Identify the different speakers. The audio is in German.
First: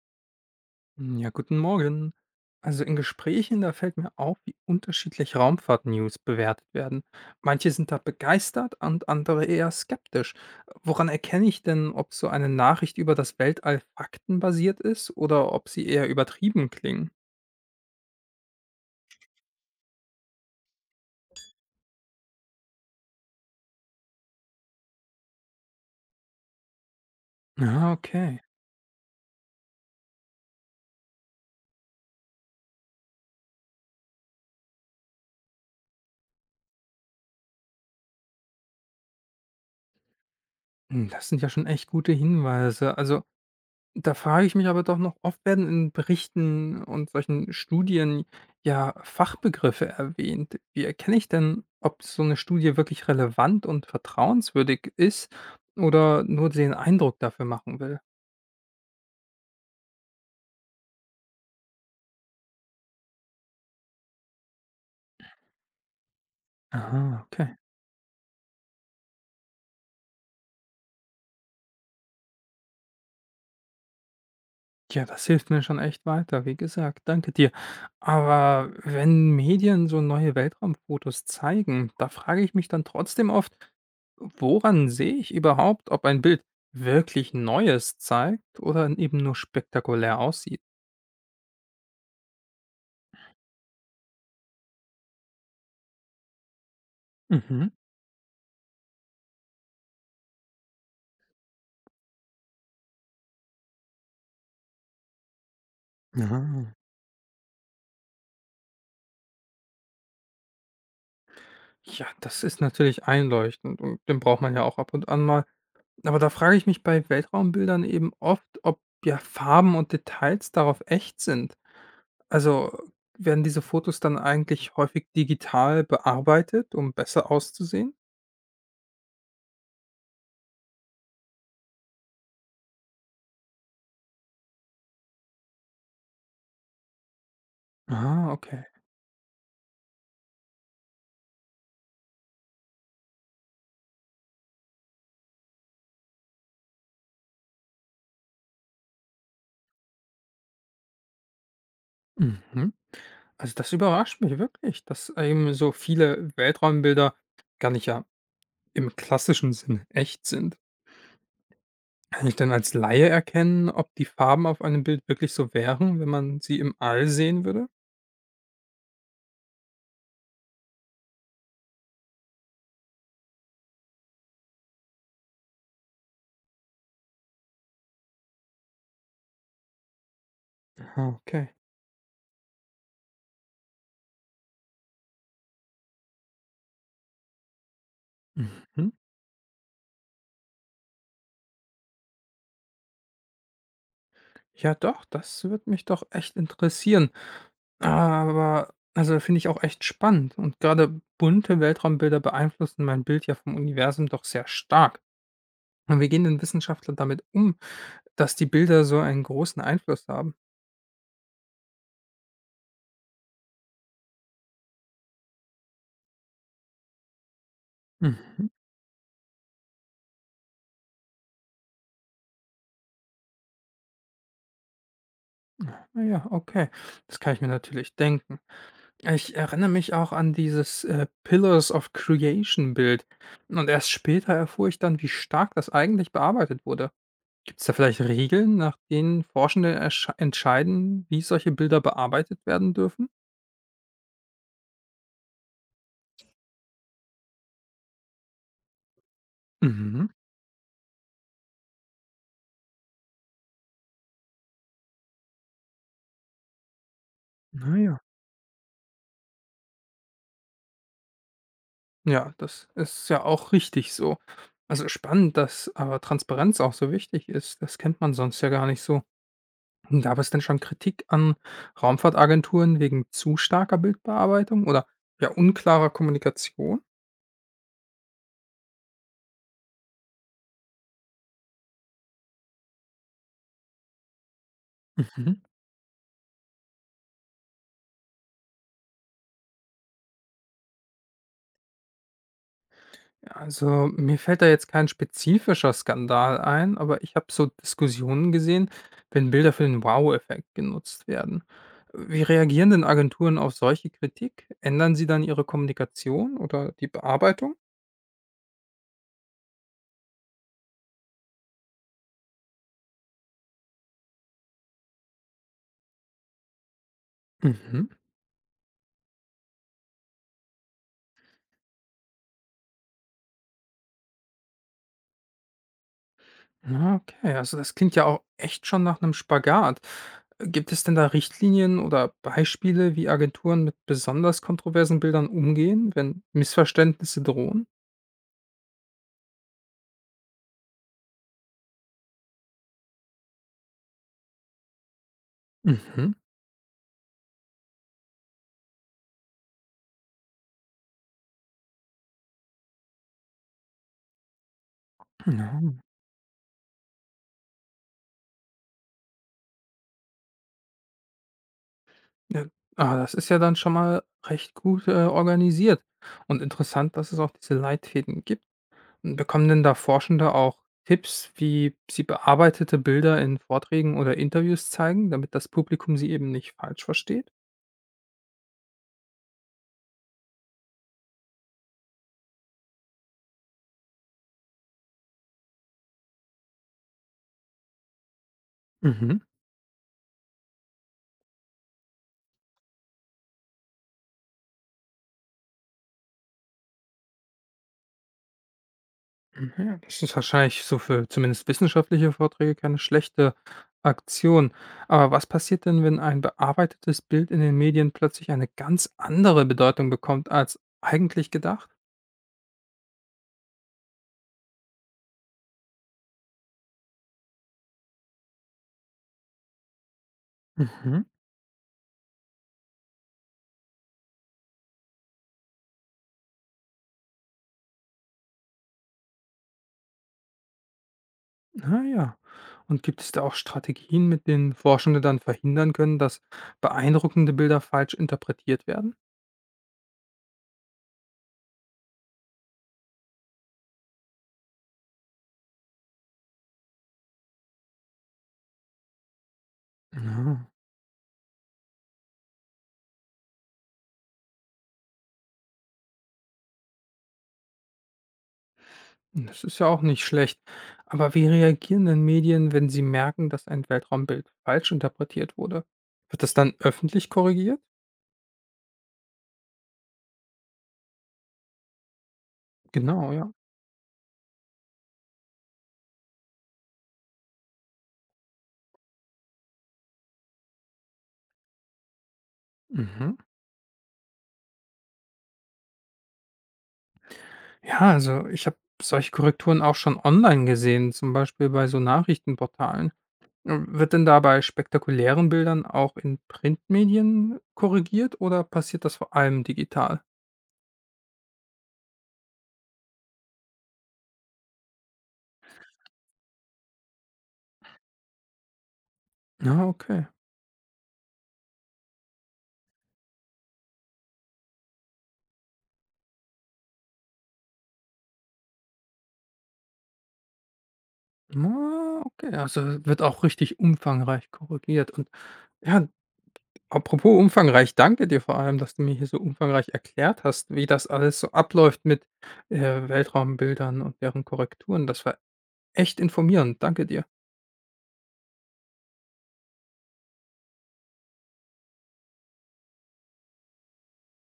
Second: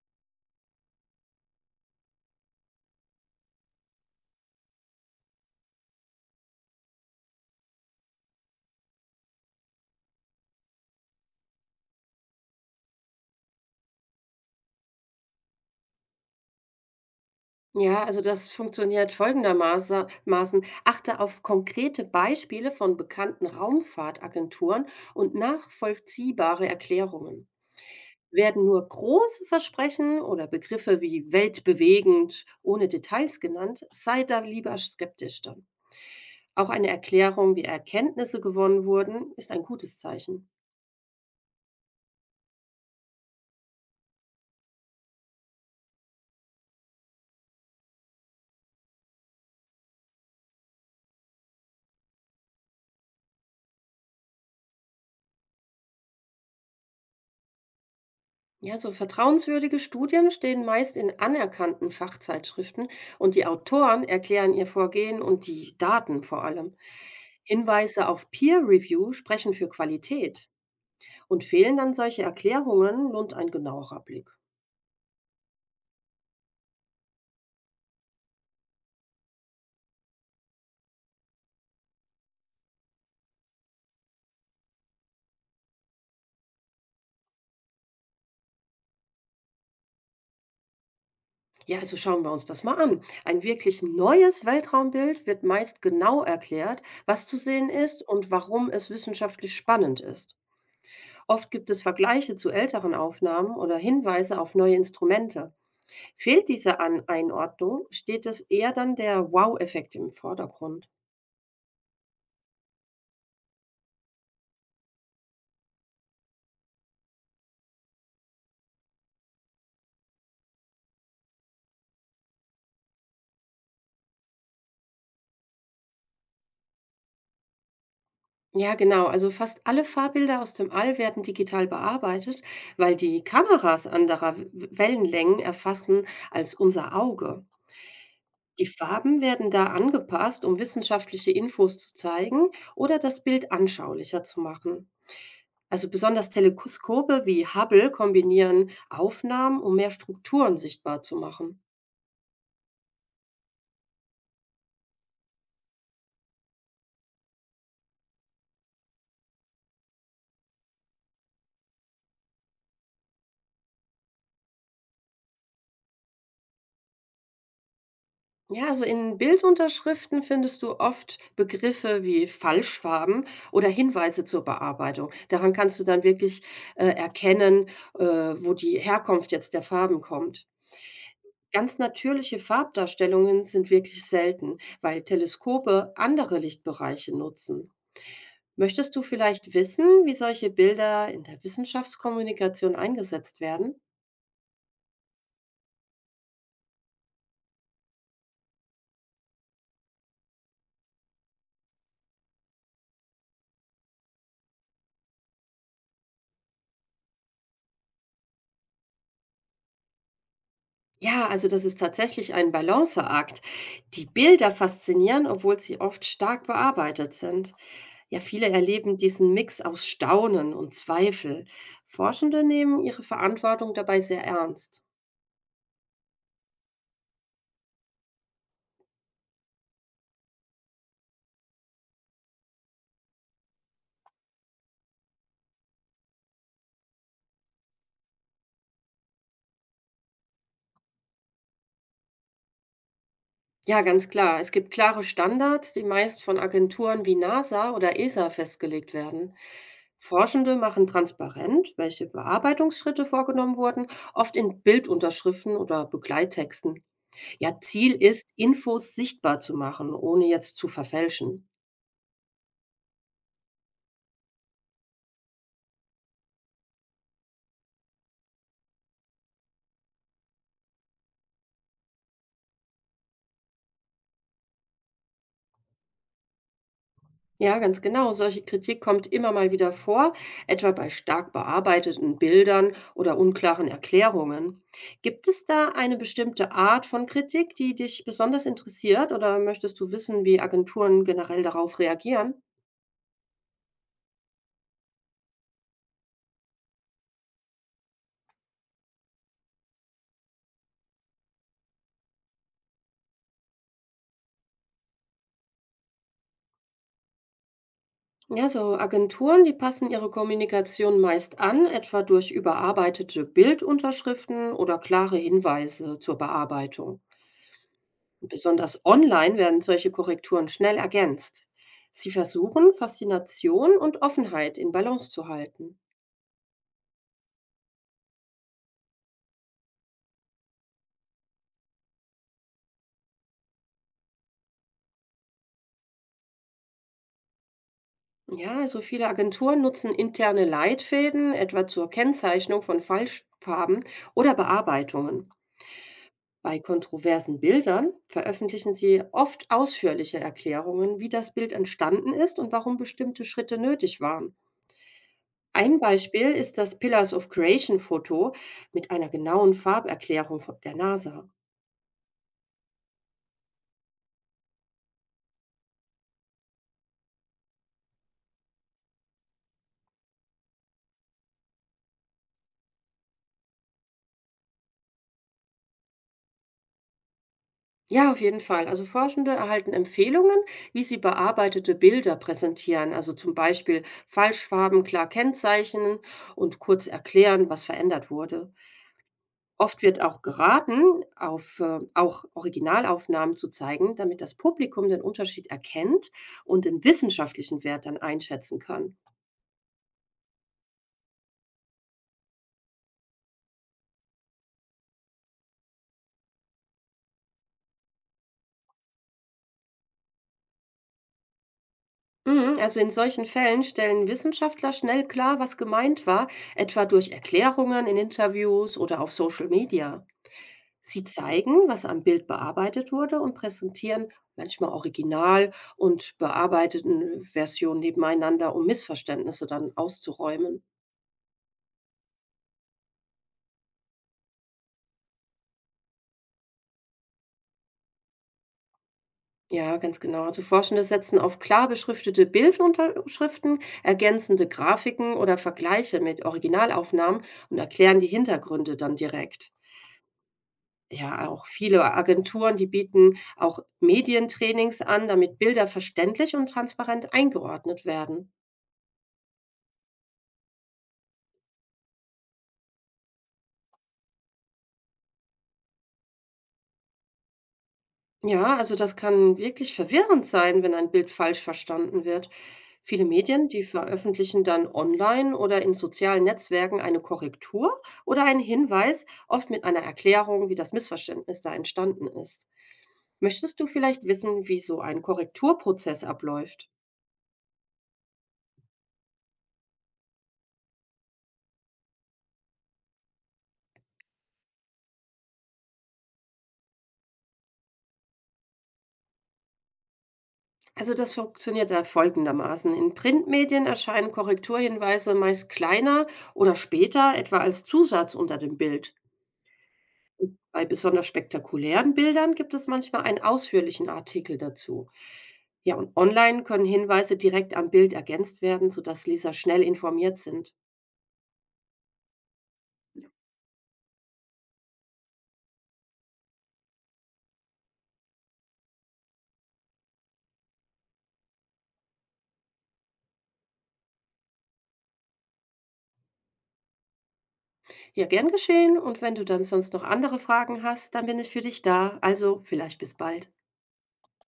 Speaker 1: Ja, guten Morgen. Also in Gesprächen, da fällt mir auf, wie unterschiedlich Raumfahrt-News bewertet werden. Manche sind da begeistert und andere eher skeptisch. Woran erkenne ich denn, ob so eine Nachricht über das Weltall faktenbasiert ist oder ob sie eher übertrieben klingen?
Speaker 2: Ja, also das funktioniert folgendermaßen. Maßen. Achte auf konkrete Beispiele von bekannten Raumfahrtagenturen und nachvollziehbare Erklärungen.
Speaker 1: Ja, okay.
Speaker 2: Werden nur große Versprechen oder Begriffe wie weltbewegend ohne Details genannt, sei da lieber skeptisch dann. Auch eine Erklärung, wie Erkenntnisse gewonnen wurden, ist ein gutes Zeichen.
Speaker 1: Das sind ja schon echt gute Hinweise. Also da frage ich mich aber doch noch, oft werden in Berichten und solchen Studien ja Fachbegriffe erwähnt. Wie erkenne ich denn, ob so eine Studie wirklich relevant und vertrauenswürdig ist oder nur den Eindruck dafür machen will?
Speaker 2: Ja, so vertrauenswürdige Studien stehen meist in anerkannten Fachzeitschriften und die Autoren erklären ihr Vorgehen und die Daten vor allem.
Speaker 1: Aha, okay.
Speaker 2: Hinweise auf Peer Review sprechen für Qualität und fehlen dann solche Erklärungen, lohnt ein genauerer Blick.
Speaker 1: Ja, das hilft mir schon echt weiter, wie gesagt, danke dir. Aber wenn Medien so neue Weltraumfotos zeigen, da frage ich mich dann trotzdem oft, woran sehe ich überhaupt, ob ein Bild wirklich Neues zeigt oder eben nur spektakulär aussieht?
Speaker 2: Ja, also schauen wir uns das mal an. Ein wirklich neues Weltraumbild wird meist genau erklärt, was zu sehen
Speaker 1: Mhm.
Speaker 2: ist und warum es wissenschaftlich spannend ist. Oft gibt es Vergleiche zu älteren Aufnahmen oder Hinweise auf neue Instrumente. Fehlt
Speaker 1: Ja.
Speaker 2: diese An Einordnung, steht es eher dann der Wow-Effekt im Vordergrund.
Speaker 1: Ja, das ist natürlich einleuchtend und den braucht man ja auch ab und an mal. Aber da frage ich mich bei Weltraumbildern eben oft, ob ja Farben und Details darauf echt sind. Also werden diese Fotos dann eigentlich häufig digital bearbeitet, um besser auszusehen?
Speaker 2: Ja, genau. Also fast alle Fahrbilder aus dem All werden digital bearbeitet, weil die Kameras anderer Wellenlängen erfassen als unser Auge.
Speaker 1: Ah, okay.
Speaker 2: Die Farben werden da angepasst, um wissenschaftliche Infos zu zeigen oder das Bild anschaulicher zu machen. Also besonders Teleskope wie Hubble kombinieren Aufnahmen, um mehr Strukturen sichtbar zu machen.
Speaker 1: Mhm. Also, das überrascht mich wirklich, dass eben so viele Weltraumbilder gar nicht ja im klassischen Sinne echt sind. Kann ich denn als Laie erkennen, ob die Farben auf einem Bild wirklich so wären, wenn man sie im All sehen würde?
Speaker 2: Ja, also in Bildunterschriften findest du oft Begriffe wie Falschfarben oder Hinweise zur Bearbeitung. Daran kannst du dann wirklich erkennen, wo die Herkunft jetzt der Farben kommt.
Speaker 1: Ah, okay.
Speaker 2: Ganz natürliche Farbdarstellungen sind wirklich selten, weil Teleskope andere Lichtbereiche nutzen.
Speaker 1: Mhm.
Speaker 2: Möchtest du vielleicht wissen, wie solche Bilder in der Wissenschaftskommunikation eingesetzt werden?
Speaker 1: Ja doch, das würde mich doch echt interessieren. Aber also, finde ich auch echt spannend und gerade bunte Weltraumbilder beeinflussen mein Bild ja vom Universum doch sehr stark. Und wie gehen denn Wissenschaftler damit um, dass die Bilder so einen großen Einfluss haben?
Speaker 2: Ja, also das ist tatsächlich ein Balanceakt. Die Bilder faszinieren, obwohl sie oft stark bearbeitet sind. Ja,
Speaker 1: Mhm.
Speaker 2: viele erleben diesen Mix aus Staunen und Zweifel. Forschende nehmen ihre Verantwortung dabei sehr ernst.
Speaker 1: Ah ja, okay. Das kann ich mir natürlich denken. Ich erinnere mich auch an dieses, „Pillars of Creation“ Bild und erst später erfuhr ich dann, wie stark das eigentlich bearbeitet wurde. Gibt es da vielleicht Regeln, nach denen Forschende ersch entscheiden, wie solche Bilder bearbeitet werden dürfen?
Speaker 2: Ja, ganz klar. Es gibt klare Standards, die meist von Agenturen wie NASA oder ESA festgelegt werden.
Speaker 1: Mhm.
Speaker 2: Forschende machen transparent, welche Bearbeitungsschritte vorgenommen wurden, oft in Bildunterschriften oder Begleittexten. Ja,
Speaker 1: Na
Speaker 2: Ziel
Speaker 1: ja.
Speaker 2: ist, Infos sichtbar zu machen, ohne jetzt zu verfälschen.
Speaker 1: Ja, das ist ja auch richtig so. Also, spannend, dass aber Transparenz auch so wichtig ist. Das kennt man sonst ja gar nicht so. Gab es denn schon Kritik an Raumfahrtagenturen wegen zu starker Bildbearbeitung oder ja unklarer Kommunikation?
Speaker 2: Ja, ganz genau. Solche Kritik kommt immer mal wieder vor, etwa bei stark bearbeiteten Bildern oder unklaren Erklärungen. Gibt
Speaker 1: Mhm.
Speaker 2: es da eine bestimmte Art von Kritik, die dich besonders interessiert, oder möchtest du wissen, wie Agenturen generell darauf reagieren?
Speaker 1: Also mir fällt da jetzt kein spezifischer Skandal ein, aber ich habe so Diskussionen gesehen, wenn Bilder für den Wow-Effekt genutzt werden. Wie reagieren denn Agenturen auf solche Kritik? Ändern sie dann ihre Kommunikation oder die Bearbeitung?
Speaker 2: Ja, so Agenturen, die passen ihre Kommunikation meist an, etwa durch überarbeitete Bildunterschriften oder klare Hinweise zur Bearbeitung.
Speaker 1: Mhm.
Speaker 2: Besonders online werden solche Korrekturen schnell ergänzt. Sie versuchen, Faszination und Offenheit in Balance zu halten.
Speaker 1: Na, okay, also das klingt ja auch echt schon nach einem Spagat. Gibt es denn da Richtlinien oder Beispiele, wie Agenturen mit besonders kontroversen Bildern umgehen, wenn Missverständnisse drohen?
Speaker 2: Ja, also viele Agenturen nutzen interne Leitfäden, etwa zur Kennzeichnung von Falschfarben oder Bearbeitungen.
Speaker 1: Mhm.
Speaker 2: Bei kontroversen Bildern veröffentlichen sie oft ausführliche Erklärungen, wie das Bild entstanden ist und warum bestimmte Schritte nötig waren.
Speaker 1: Ja.
Speaker 2: Ein Beispiel ist das Pillars of Creation Foto mit einer genauen Farberklärung von der NASA.
Speaker 1: Ja, ah, das ist ja dann schon mal recht gut, organisiert und interessant, dass es auch diese Leitfäden gibt. Und bekommen denn da Forschende auch Tipps, wie sie bearbeitete Bilder in Vorträgen oder Interviews zeigen, damit das Publikum sie eben nicht falsch versteht?
Speaker 2: Ja, auf jeden Fall. Also Forschende erhalten Empfehlungen, wie sie bearbeitete Bilder präsentieren, also zum Beispiel Falschfarben klar kennzeichnen und kurz erklären, was verändert wurde.
Speaker 1: Mhm.
Speaker 2: Oft wird auch geraten, auch Originalaufnahmen zu zeigen, damit das Publikum den Unterschied erkennt und den wissenschaftlichen Wert dann einschätzen kann.
Speaker 1: Mhm, das ist wahrscheinlich so für zumindest wissenschaftliche Vorträge keine schlechte Aktion. Aber was passiert denn, wenn ein bearbeitetes Bild in den Medien plötzlich eine ganz andere Bedeutung bekommt als eigentlich gedacht?
Speaker 2: Mhm. Also in solchen Fällen stellen Wissenschaftler schnell klar, was gemeint war, etwa durch Erklärungen in Interviews oder auf Social Media.
Speaker 1: Mhm.
Speaker 2: Sie zeigen, was am Bild bearbeitet wurde, und präsentieren manchmal Original und bearbeiteten Versionen nebeneinander, um Missverständnisse dann auszuräumen.
Speaker 1: Ah ja. Und gibt es da auch Strategien, mit denen Forschende dann verhindern können, dass beeindruckende Bilder falsch interpretiert werden?
Speaker 2: Ja, ganz genau. Also Forschende setzen auf klar beschriftete Bildunterschriften, ergänzende Grafiken oder Vergleiche mit Originalaufnahmen und erklären die Hintergründe dann direkt.
Speaker 1: Ja.
Speaker 2: Ja, auch viele Agenturen, die bieten auch Medientrainings an, damit Bilder verständlich und transparent eingeordnet werden.
Speaker 1: Das ist ja auch nicht schlecht. Aber wie reagieren denn Medien, wenn sie merken, dass ein Weltraumbild falsch interpretiert wurde? Wird das dann öffentlich korrigiert?
Speaker 2: Ja, also das kann wirklich verwirrend sein, wenn ein Bild falsch verstanden wird. Viele
Speaker 1: Genau, ja.
Speaker 2: Medien, die veröffentlichen dann online oder in sozialen Netzwerken eine Korrektur oder einen Hinweis, oft mit einer Erklärung, wie das Missverständnis da entstanden ist.
Speaker 1: Mhm.
Speaker 2: Möchtest du vielleicht wissen, wie so ein Korrekturprozess abläuft?
Speaker 1: Ja, also ich habe solche Korrekturen auch schon online gesehen, zum Beispiel bei so Nachrichtenportalen. Wird denn da bei spektakulären Bildern auch in Printmedien korrigiert oder passiert das vor allem digital?
Speaker 2: Also das funktioniert da folgendermaßen. In Printmedien erscheinen Korrekturhinweise meist kleiner oder später, etwa als Zusatz unter dem Bild.
Speaker 1: Ja, okay.
Speaker 2: Bei besonders spektakulären Bildern gibt es manchmal einen ausführlichen Artikel dazu. Ja, und online können Hinweise direkt am Bild ergänzt werden, sodass Leser schnell informiert sind.
Speaker 1: Ah, okay, also wird auch richtig umfangreich korrigiert. Und ja, apropos umfangreich, danke dir vor allem, dass du mir hier so umfangreich erklärt hast, wie das alles so abläuft mit, äh, Weltraumbildern und deren Korrekturen. Das war echt informierend. Danke dir.
Speaker 2: Ja, gern geschehen. Und wenn du dann sonst noch andere Fragen hast, dann bin ich für dich da. Also vielleicht bis bald.